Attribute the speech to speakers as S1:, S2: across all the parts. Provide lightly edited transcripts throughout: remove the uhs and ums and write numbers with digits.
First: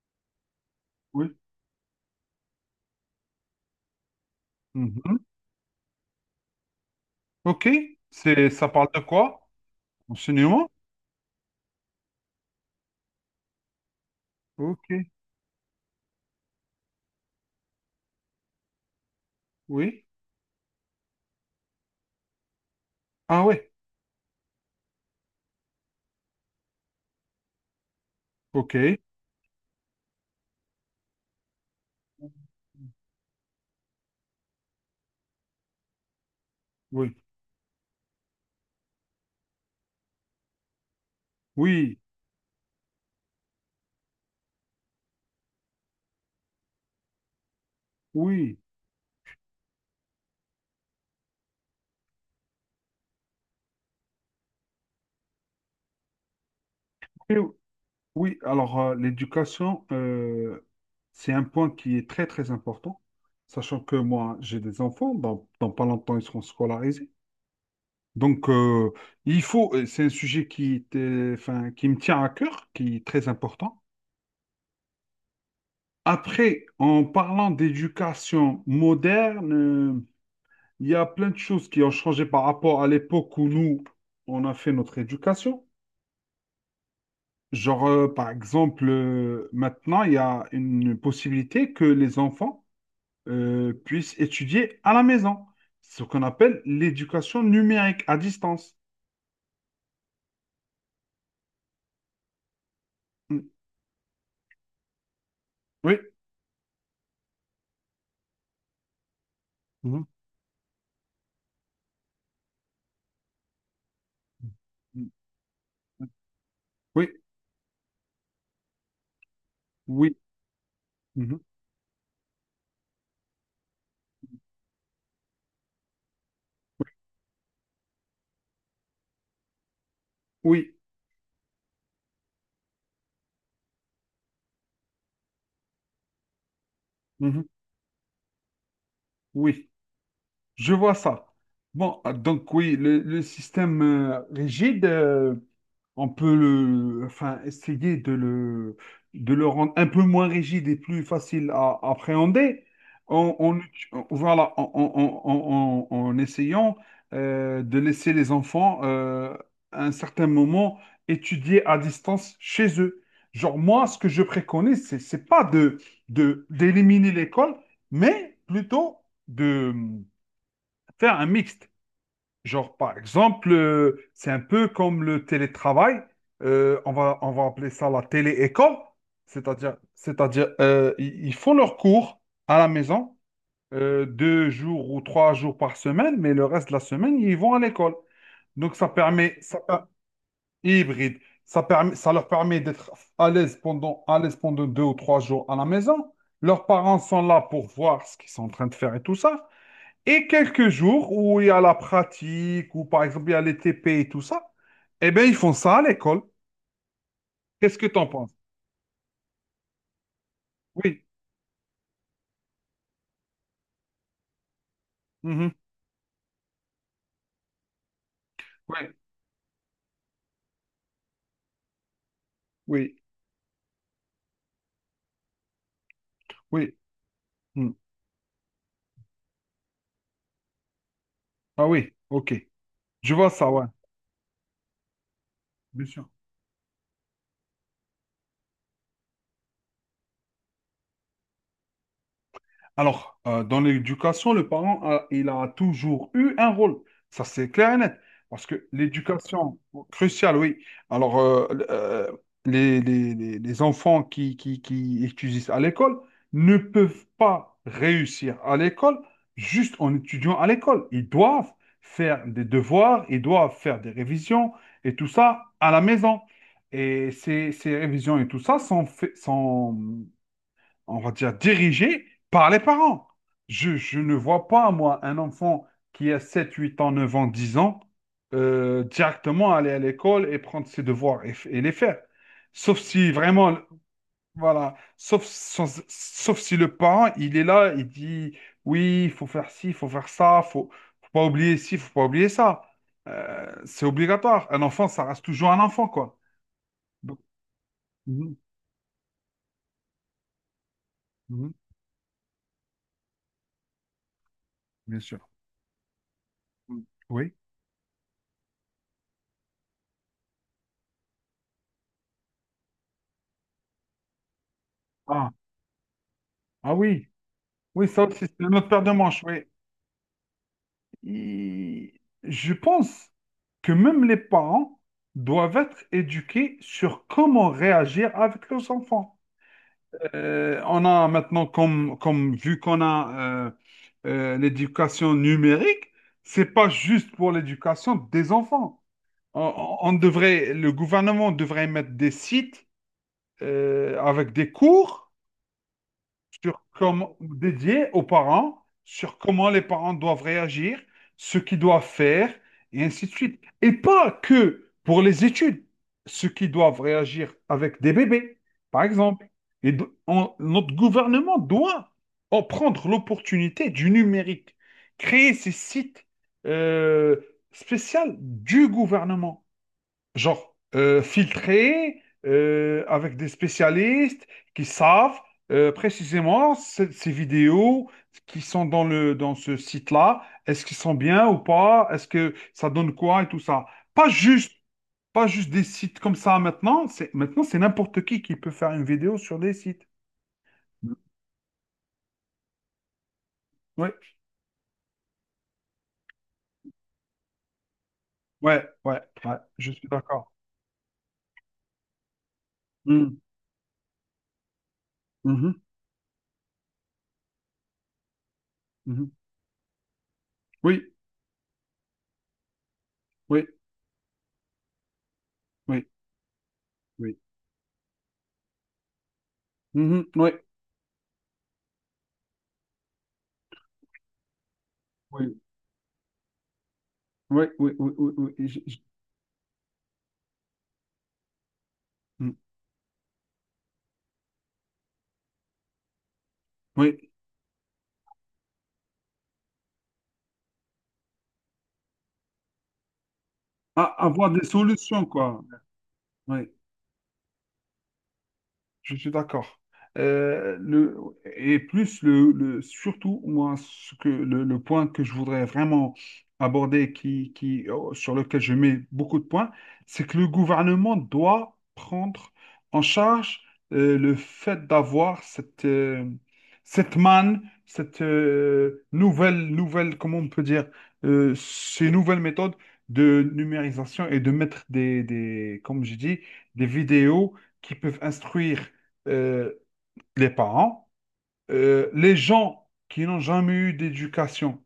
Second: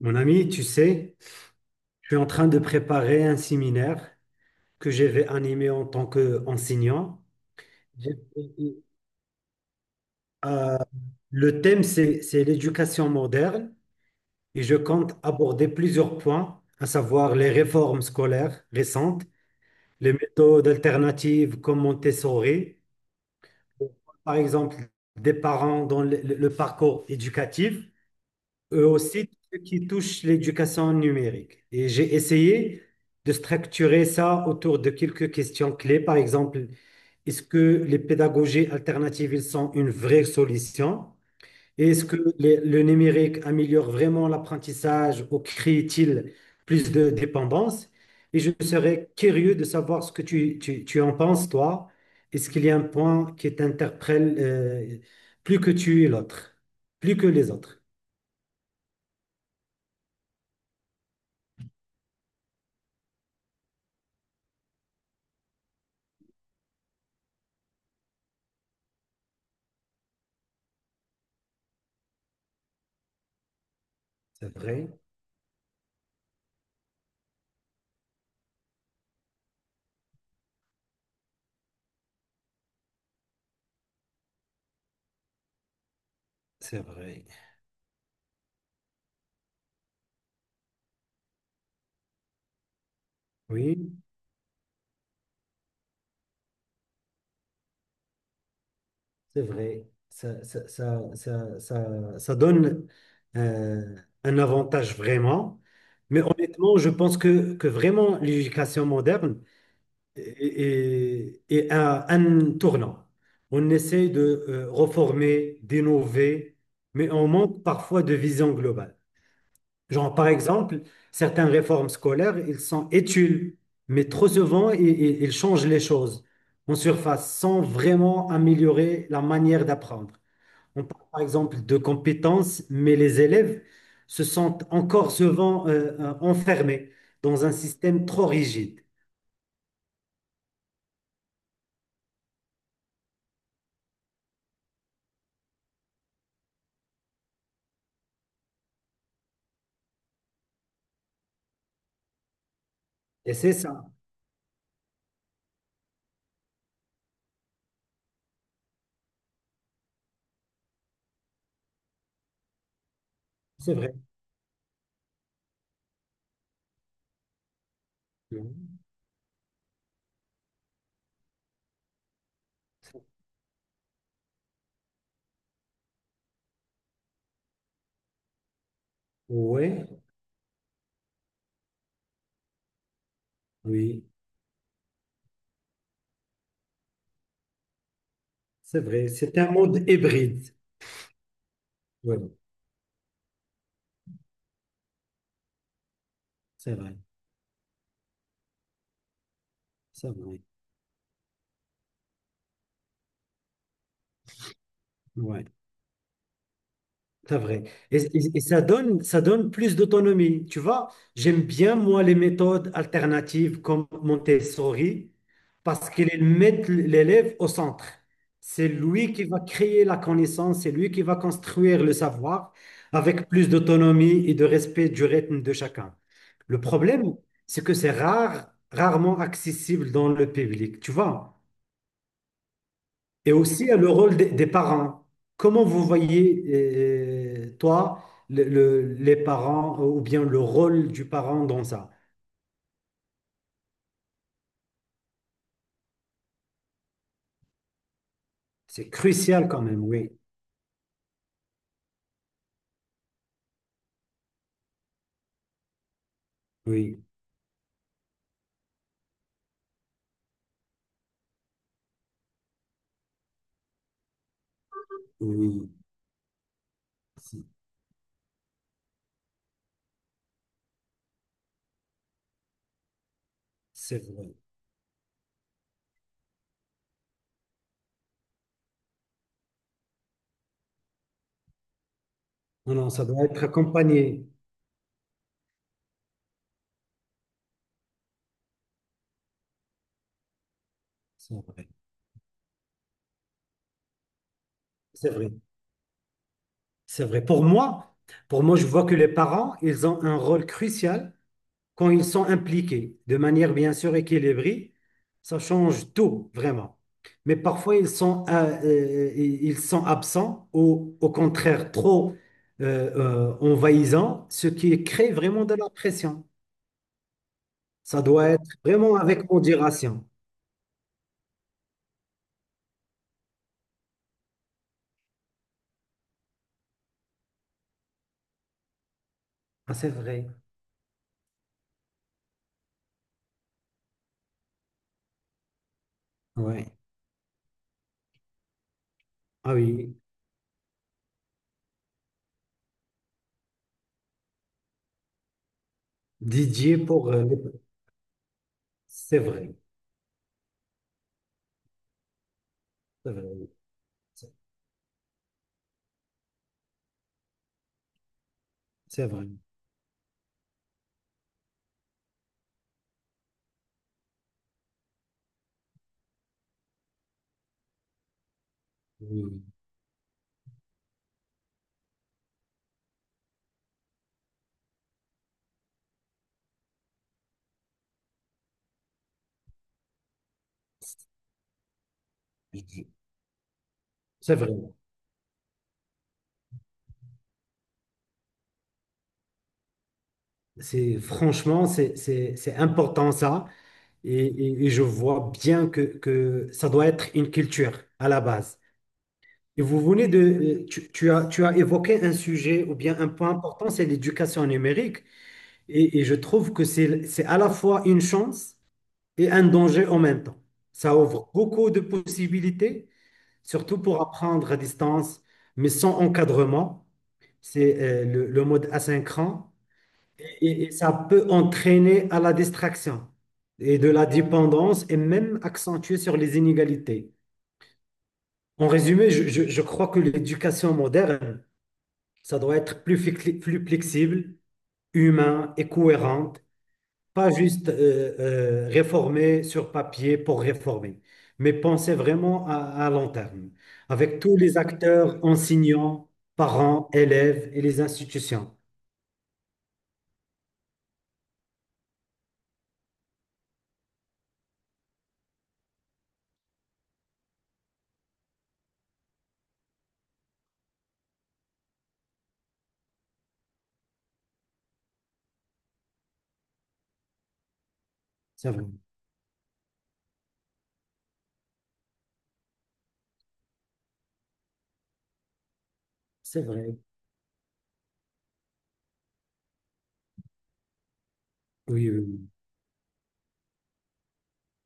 S1: Mon ami, tu sais,
S2: Oui.
S1: je suis en train de préparer un séminaire que je
S2: Mhm.
S1: vais animer en tant qu'enseignant.
S2: OK.
S1: J'ai-
S2: C'est, ça parle de quoi? Enseignement?
S1: euh, le thème, c'est l'éducation moderne et je
S2: OK.
S1: compte aborder plusieurs points, à savoir les réformes scolaires récentes,
S2: Oui.
S1: les méthodes alternatives comme Montessori,
S2: Ah ouais.
S1: par exemple, des parents dans le parcours éducatif.
S2: OK.
S1: Eux
S2: Oui.
S1: aussi ceux qui touchent l'éducation numérique. Et j'ai essayé de structurer ça autour de quelques questions clés. Par exemple,
S2: Oui.
S1: est-ce que les pédagogies alternatives ils sont une vraie solution? Et
S2: Oui.
S1: est-ce que le numérique améliore vraiment l'apprentissage ou crée-t-il plus de dépendance? Et je
S2: Oui.
S1: serais curieux de savoir ce que tu en penses, toi. Est-ce qu'il y a un point qui t'interpelle, plus que plus que les autres?
S2: Oui. Alors, l'éducation, c'est un point qui est très, très important, sachant que moi, j'ai des enfants. Dans pas longtemps, ils seront scolarisés. Donc, c'est un sujet enfin, qui me tient à cœur, qui est très important.
S1: C'est vrai.
S2: Après, en parlant d'éducation moderne, il y a plein de choses qui ont changé par rapport à l'époque où nous, on a fait notre éducation.
S1: C'est vrai.
S2: Genre, par exemple, maintenant, il y a une possibilité que les enfants
S1: Oui,
S2: puissent étudier à la maison. C'est ce qu'on appelle l'éducation numérique à distance.
S1: c'est vrai. Ça donne
S2: Mm.
S1: euh, un avantage vraiment.
S2: Oui.
S1: Mais honnêtement, je pense que vraiment l'éducation moderne
S2: Mhm.
S1: est à un tournant. On essaie de
S2: Mm.
S1: reformer, d'innover, mais
S2: Oui,
S1: on manque parfois de vision globale. Genre,
S2: oui,
S1: par exemple,
S2: mhm,
S1: certaines réformes scolaires, ils sont études, mais trop souvent, ils changent les choses en surface sans vraiment améliorer la manière d'apprendre.
S2: oui,
S1: On parle par exemple de compétences, mais les élèves se sentent encore souvent enfermés
S2: mhm,
S1: dans un système trop rigide.
S2: oui, je vois ça. Bon, donc oui, le système rigide. On peut le, enfin, essayer de le, rendre un peu moins rigide et plus facile à appréhender
S1: Et c'est ça,
S2: voilà, en essayant de laisser les enfants à un certain moment étudier à distance chez eux. Genre,
S1: c'est
S2: moi,
S1: vrai.
S2: ce que je préconise, c'est pas d'éliminer l'école, mais plutôt de faire un mixte. Genre, par exemple, c'est un peu comme le télétravail. On va appeler ça la télé-école. C'est-à-dire,
S1: Oui,
S2: c'est-à-dire ils font leurs cours à la maison
S1: oui,
S2: deux jours ou trois jours par semaine, mais le reste de la semaine, ils vont à l'école. Donc,
S1: c'est
S2: ça
S1: vrai.
S2: permet,
S1: C'est un mode hybride.
S2: hybride, ça leur
S1: Oui,
S2: permet d'être à l'aise pendant deux ou trois jours à la maison. Leurs
S1: c'est vrai,
S2: parents sont là pour voir ce qu'ils sont en train de faire et tout ça.
S1: c'est
S2: Et
S1: vrai.
S2: quelques jours où il y a la pratique, ou par exemple il y a les TP et tout ça, eh bien ils
S1: Ouais.
S2: font ça à l'école.
S1: C'est vrai.
S2: Qu'est-ce que
S1: Et,
S2: tu en
S1: et-
S2: penses?
S1: et ça donne plus d'autonomie. Tu vois,
S2: Oui.
S1: j'aime bien, moi, les méthodes alternatives comme Montessori
S2: Mhm.
S1: parce qu'elles mettent l'élève au centre. C'est
S2: Oui,
S1: lui qui va créer la connaissance, c'est lui qui va construire le savoir
S2: oui,
S1: avec plus d'autonomie et de respect du rythme de chacun. Le
S2: oui.
S1: problème, c'est
S2: Mm.
S1: que c'est rare, rarement accessible dans le public. Tu vois,
S2: Ah oui, ok. Je vois
S1: et
S2: ça, ouais.
S1: aussi le rôle des parents. Comment vous
S2: Bien sûr.
S1: voyez, toi, les parents, ou bien le rôle du parent dans ça?
S2: Alors, dans l'éducation, le parent, il a toujours eu un rôle. Ça, c'est clair et net. Parce que
S1: C'est crucial
S2: l'éducation,
S1: quand même, oui,
S2: cruciale, oui. Alors, les enfants qui étudient à l'école ne
S1: oui,
S2: peuvent pas réussir à l'école juste en étudiant à l'école. Ils doivent faire des devoirs, ils doivent faire des révisions et tout ça
S1: oui,
S2: à la maison. Et
S1: c'est
S2: ces révisions et tout ça sont, sont on va dire, dirigé par les parents. Je,
S1: c'est
S2: je ne
S1: vrai.
S2: vois pas, moi, un enfant qui a 7 8 ans, 9 ans, 10 ans, directement aller à l'école et prendre ses devoirs et les faire.
S1: Non,
S2: Sauf
S1: non, ça
S2: si
S1: doit être
S2: vraiment,
S1: accompagné.
S2: voilà, sauf si le parent, il est là, il dit, oui, il faut faire ci, il faut faire ça, faut pas
S1: C'est
S2: oublier
S1: vrai,
S2: ci, faut pas oublier ça. C'est obligatoire. Un enfant, ça
S1: c'est
S2: reste
S1: vrai,
S2: toujours un enfant, quoi.
S1: c'est
S2: Donc,
S1: vrai.
S2: mhm,
S1: Pour moi, je vois que les parents, ils ont un rôle crucial
S2: mhm,
S1: quand ils sont impliqués de manière bien sûr équilibrée,
S2: bien sûr.
S1: ça change tout vraiment.
S2: Oui.
S1: Mais parfois, ils sont absents ou au contraire trop envahissants, ce qui crée
S2: Ah,
S1: vraiment de la pression.
S2: ah oui. Oui,
S1: Ça
S2: ça aussi,
S1: doit
S2: c'est
S1: être
S2: une autre paire de
S1: vraiment
S2: manches,
S1: avec
S2: oui.
S1: modération.
S2: Et je pense que même les parents doivent être éduqués sur comment réagir avec leurs enfants.
S1: Ah, c'est vrai.
S2: On a maintenant, comme vu qu'on a l'éducation numérique, c'est
S1: Ouais.
S2: pas juste pour l'éducation des enfants.
S1: Ah oui.
S2: Le gouvernement devrait mettre des sites avec des cours sur
S1: Didier pour...
S2: comment dédié aux parents, sur
S1: c'est
S2: comment
S1: vrai.
S2: les parents doivent réagir, ce qu'ils doivent faire, et ainsi de
S1: C'est
S2: suite.
S1: vrai.
S2: Et pas que pour les études, ce qui doivent réagir avec des bébés, par
S1: C'est vrai.
S2: exemple. Et notre gouvernement doit en prendre l'opportunité du numérique, créer ces sites euh, spéciaux du
S1: Oui.
S2: gouvernement. Genre, filtré, avec des spécialistes qui savent précisément ces vidéos qui sont dans ce site-là, est-ce qu'ils sont bien ou pas, est-ce que ça
S1: Oui.
S2: donne quoi et tout ça. Pas
S1: C'est vrai.
S2: juste, pas juste des sites comme ça maintenant, maintenant c'est n'importe qui peut faire une vidéo sur des sites. Oui,
S1: C'est franchement, c'est important ça.
S2: ouais,
S1: Et je vois bien que ça doit être une culture à la base.
S2: ouais, ouais, ouais,
S1: Et
S2: je
S1: vous
S2: suis
S1: venez
S2: d'accord.
S1: de, tu as évoqué un sujet ou bien un
S2: Mm,
S1: point important, c'est l'éducation numérique.
S2: mhm,
S1: Et je trouve que c'est à la fois une chance
S2: mhm.
S1: et un danger en même temps.
S2: Oui,
S1: Ça ouvre beaucoup de possibilités,
S2: oui,
S1: surtout pour apprendre à distance, mais
S2: oui,
S1: sans encadrement.
S2: oui.
S1: C'est le mode asynchrone.
S2: Mhm, oui,
S1: Et ça peut entraîner à la distraction et de la dépendance et
S2: oui,
S1: même accentuer sur les inégalités.
S2: oui, oui, oui, oui, oui, oui,
S1: En résumé, je crois que l'éducation moderne,
S2: mm.
S1: ça doit être plus, plus flexible, humain et cohérente,
S2: Oui.
S1: pas juste réformer sur papier pour réformer, mais penser vraiment à long terme,
S2: À
S1: avec
S2: avoir
S1: tous
S2: des
S1: les
S2: solutions,
S1: acteurs,
S2: quoi.
S1: enseignants,
S2: Oui.
S1: parents, élèves et les institutions.
S2: Je suis d'accord. Euh, le, surtout moi ce que le point que je voudrais vraiment aborder qui, sur lequel je mets beaucoup de points, c'est que le gouvernement doit prendre en charge le fait d'avoir cette cette manne, cette
S1: C'est vrai,
S2: nouvelle comment on peut dire ces nouvelles méthodes de numérisation et de mettre des comme j'ai dit
S1: c'est
S2: des
S1: vrai.
S2: vidéos qui peuvent instruire euh, les parents,
S1: Oui, oui.
S2: les
S1: Oui.
S2: gens qui n'ont jamais eu d'éducation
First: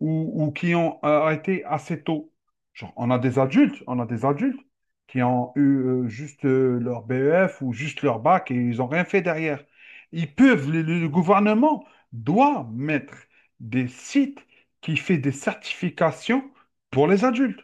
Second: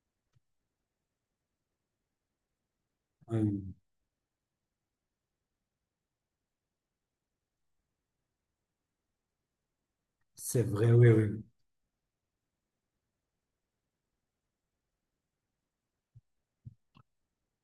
S2: ou qui ont arrêté assez tôt. Genre, on a
S1: Ah
S2: des
S1: oui.
S2: adultes, on a des adultes qui ont eu juste leur BEF ou juste leur bac et ils n'ont rien fait derrière. Ils
S1: C'est
S2: peuvent,
S1: vrai,
S2: le-
S1: oui,
S2: Le
S1: oui.
S2: gouvernement doit mettre des sites qui fait des certifications pour les adultes.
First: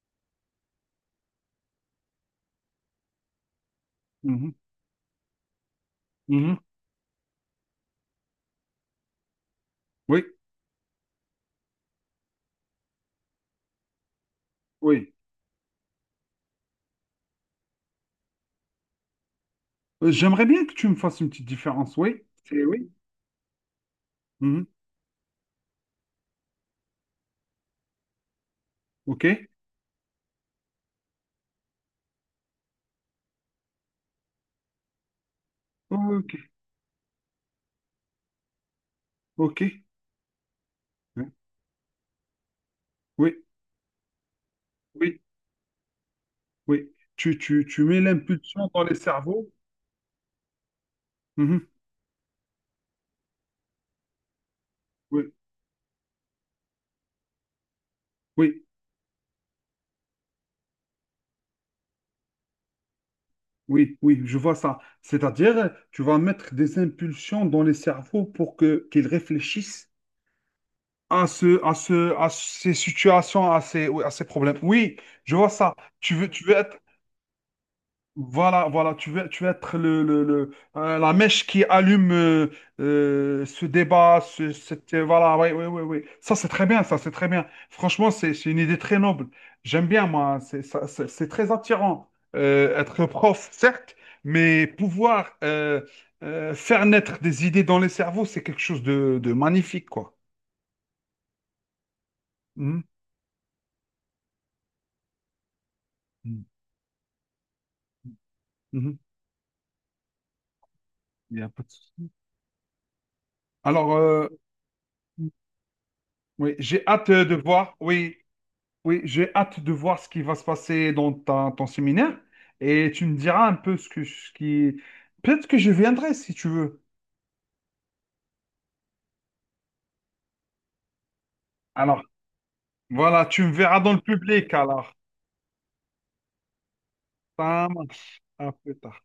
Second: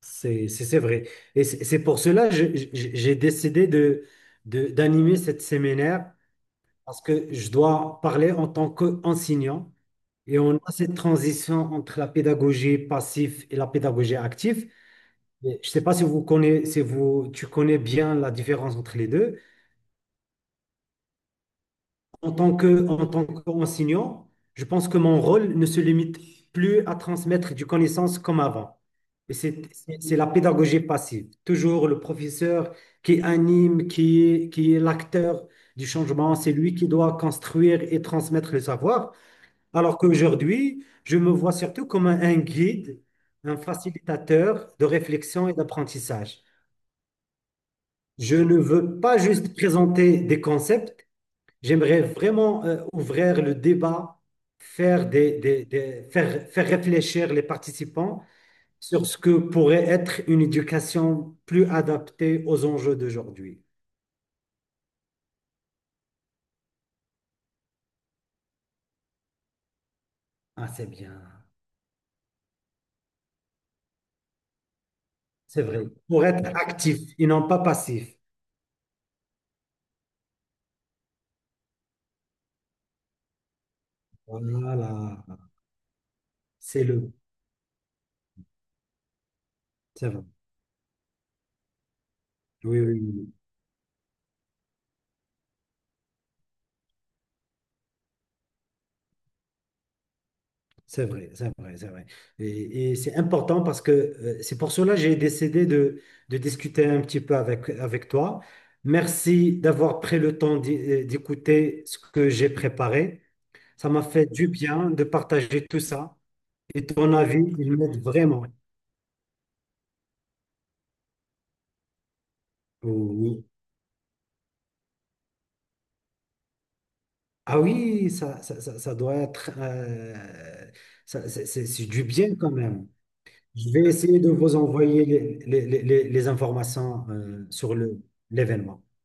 S1: C'est vrai. Et c'est pour cela que j'ai décidé de,
S2: Mhm,
S1: d'animer cette séminaire
S2: mhm.
S1: parce que je dois parler en tant qu'enseignant
S2: Oui,
S1: et on a cette transition entre la pédagogie passive et la pédagogie active.
S2: oui.
S1: Et je ne sais pas si vous connaissez, si tu connais bien la différence entre les deux.
S2: J'aimerais bien que tu me fasses une petite différence, oui.
S1: En tant
S2: C'est
S1: que,
S2: oui.
S1: en tant qu'enseignant, je
S2: Mhm.
S1: pense que mon rôle ne se limite plus à transmettre du connaissance comme avant.
S2: OK?
S1: Et c'est c'est la pédagogie passive. Toujours le professeur qui anime, qui est l'acteur du
S2: Ok.
S1: changement. C'est lui qui doit construire et transmettre le savoir.
S2: Ok.
S1: Alors qu'aujourd'hui, je
S2: Oui,
S1: me vois surtout comme un guide,
S2: oui,
S1: un facilitateur de
S2: oui.
S1: réflexion et d'apprentissage.
S2: Oui. Tu mets
S1: Je ne
S2: l'impulsion dans les
S1: veux pas
S2: cerveaux.
S1: juste présenter des concepts,
S2: Mhm.
S1: j'aimerais vraiment ouvrir le débat, faire,
S2: Oui,
S1: des- faire, faire réfléchir les participants
S2: oui,
S1: sur ce que pourrait être une éducation plus adaptée aux enjeux d'aujourd'hui.
S2: oui, oui, je vois ça. C'est-à-dire, tu vas mettre des impulsions dans les cerveaux pour que qu'ils réfléchissent
S1: Ah, c'est bien,
S2: à ces situations, à ces, oui, à ces problèmes. Oui, je vois
S1: c'est
S2: ça.
S1: vrai. Pour
S2: Tu
S1: être
S2: veux être
S1: actif et non pas passif.
S2: Voilà, voilà, tu veux être la mèche qui allume ce débat,
S1: Voilà,
S2: voilà, oui, oui, oui, oui. Ça, c'est très bien,
S1: c'est
S2: ça, c'est
S1: le,
S2: très bien. Franchement, c'est une idée très noble. J'aime bien,
S1: c'est vrai.
S2: moi, c'est très attirant.
S1: Oui, oui,
S2: Être
S1: oui.
S2: prof, certes, mais pouvoir faire naître des idées dans les cerveaux, c'est quelque chose de magnifique, quoi.
S1: C'est vrai, c'est vrai, c'est vrai.
S2: Mhm.
S1: Et c'est important parce que c'est pour cela que j'ai décidé de discuter un petit peu avec, avec toi.
S2: Mhm.
S1: Merci d'avoir pris le temps
S2: Il y a pas de
S1: d'écouter
S2: souci.
S1: ce que j'ai préparé. Ça
S2: Alors,
S1: m'a fait du bien de partager tout ça.
S2: oui, j'ai
S1: Et
S2: hâte
S1: ton
S2: de
S1: avis,
S2: voir.
S1: il m'aide
S2: Oui.
S1: vraiment.
S2: Oui, j'ai hâte de voir ce qui va se passer dans ton séminaire et tu me
S1: Oui.
S2: diras un peu ce que ce qui. Peut-être que je viendrai si tu veux.
S1: Ah oui, ça doit être... c'est c'est
S2: Alors,
S1: du bien quand même.
S2: voilà, tu me
S1: Je
S2: verras
S1: vais
S2: dans le
S1: essayer de
S2: public
S1: vous
S2: alors.
S1: envoyer les informations
S2: Ça
S1: sur le,
S2: marche. À plus
S1: l'événement.
S2: tard.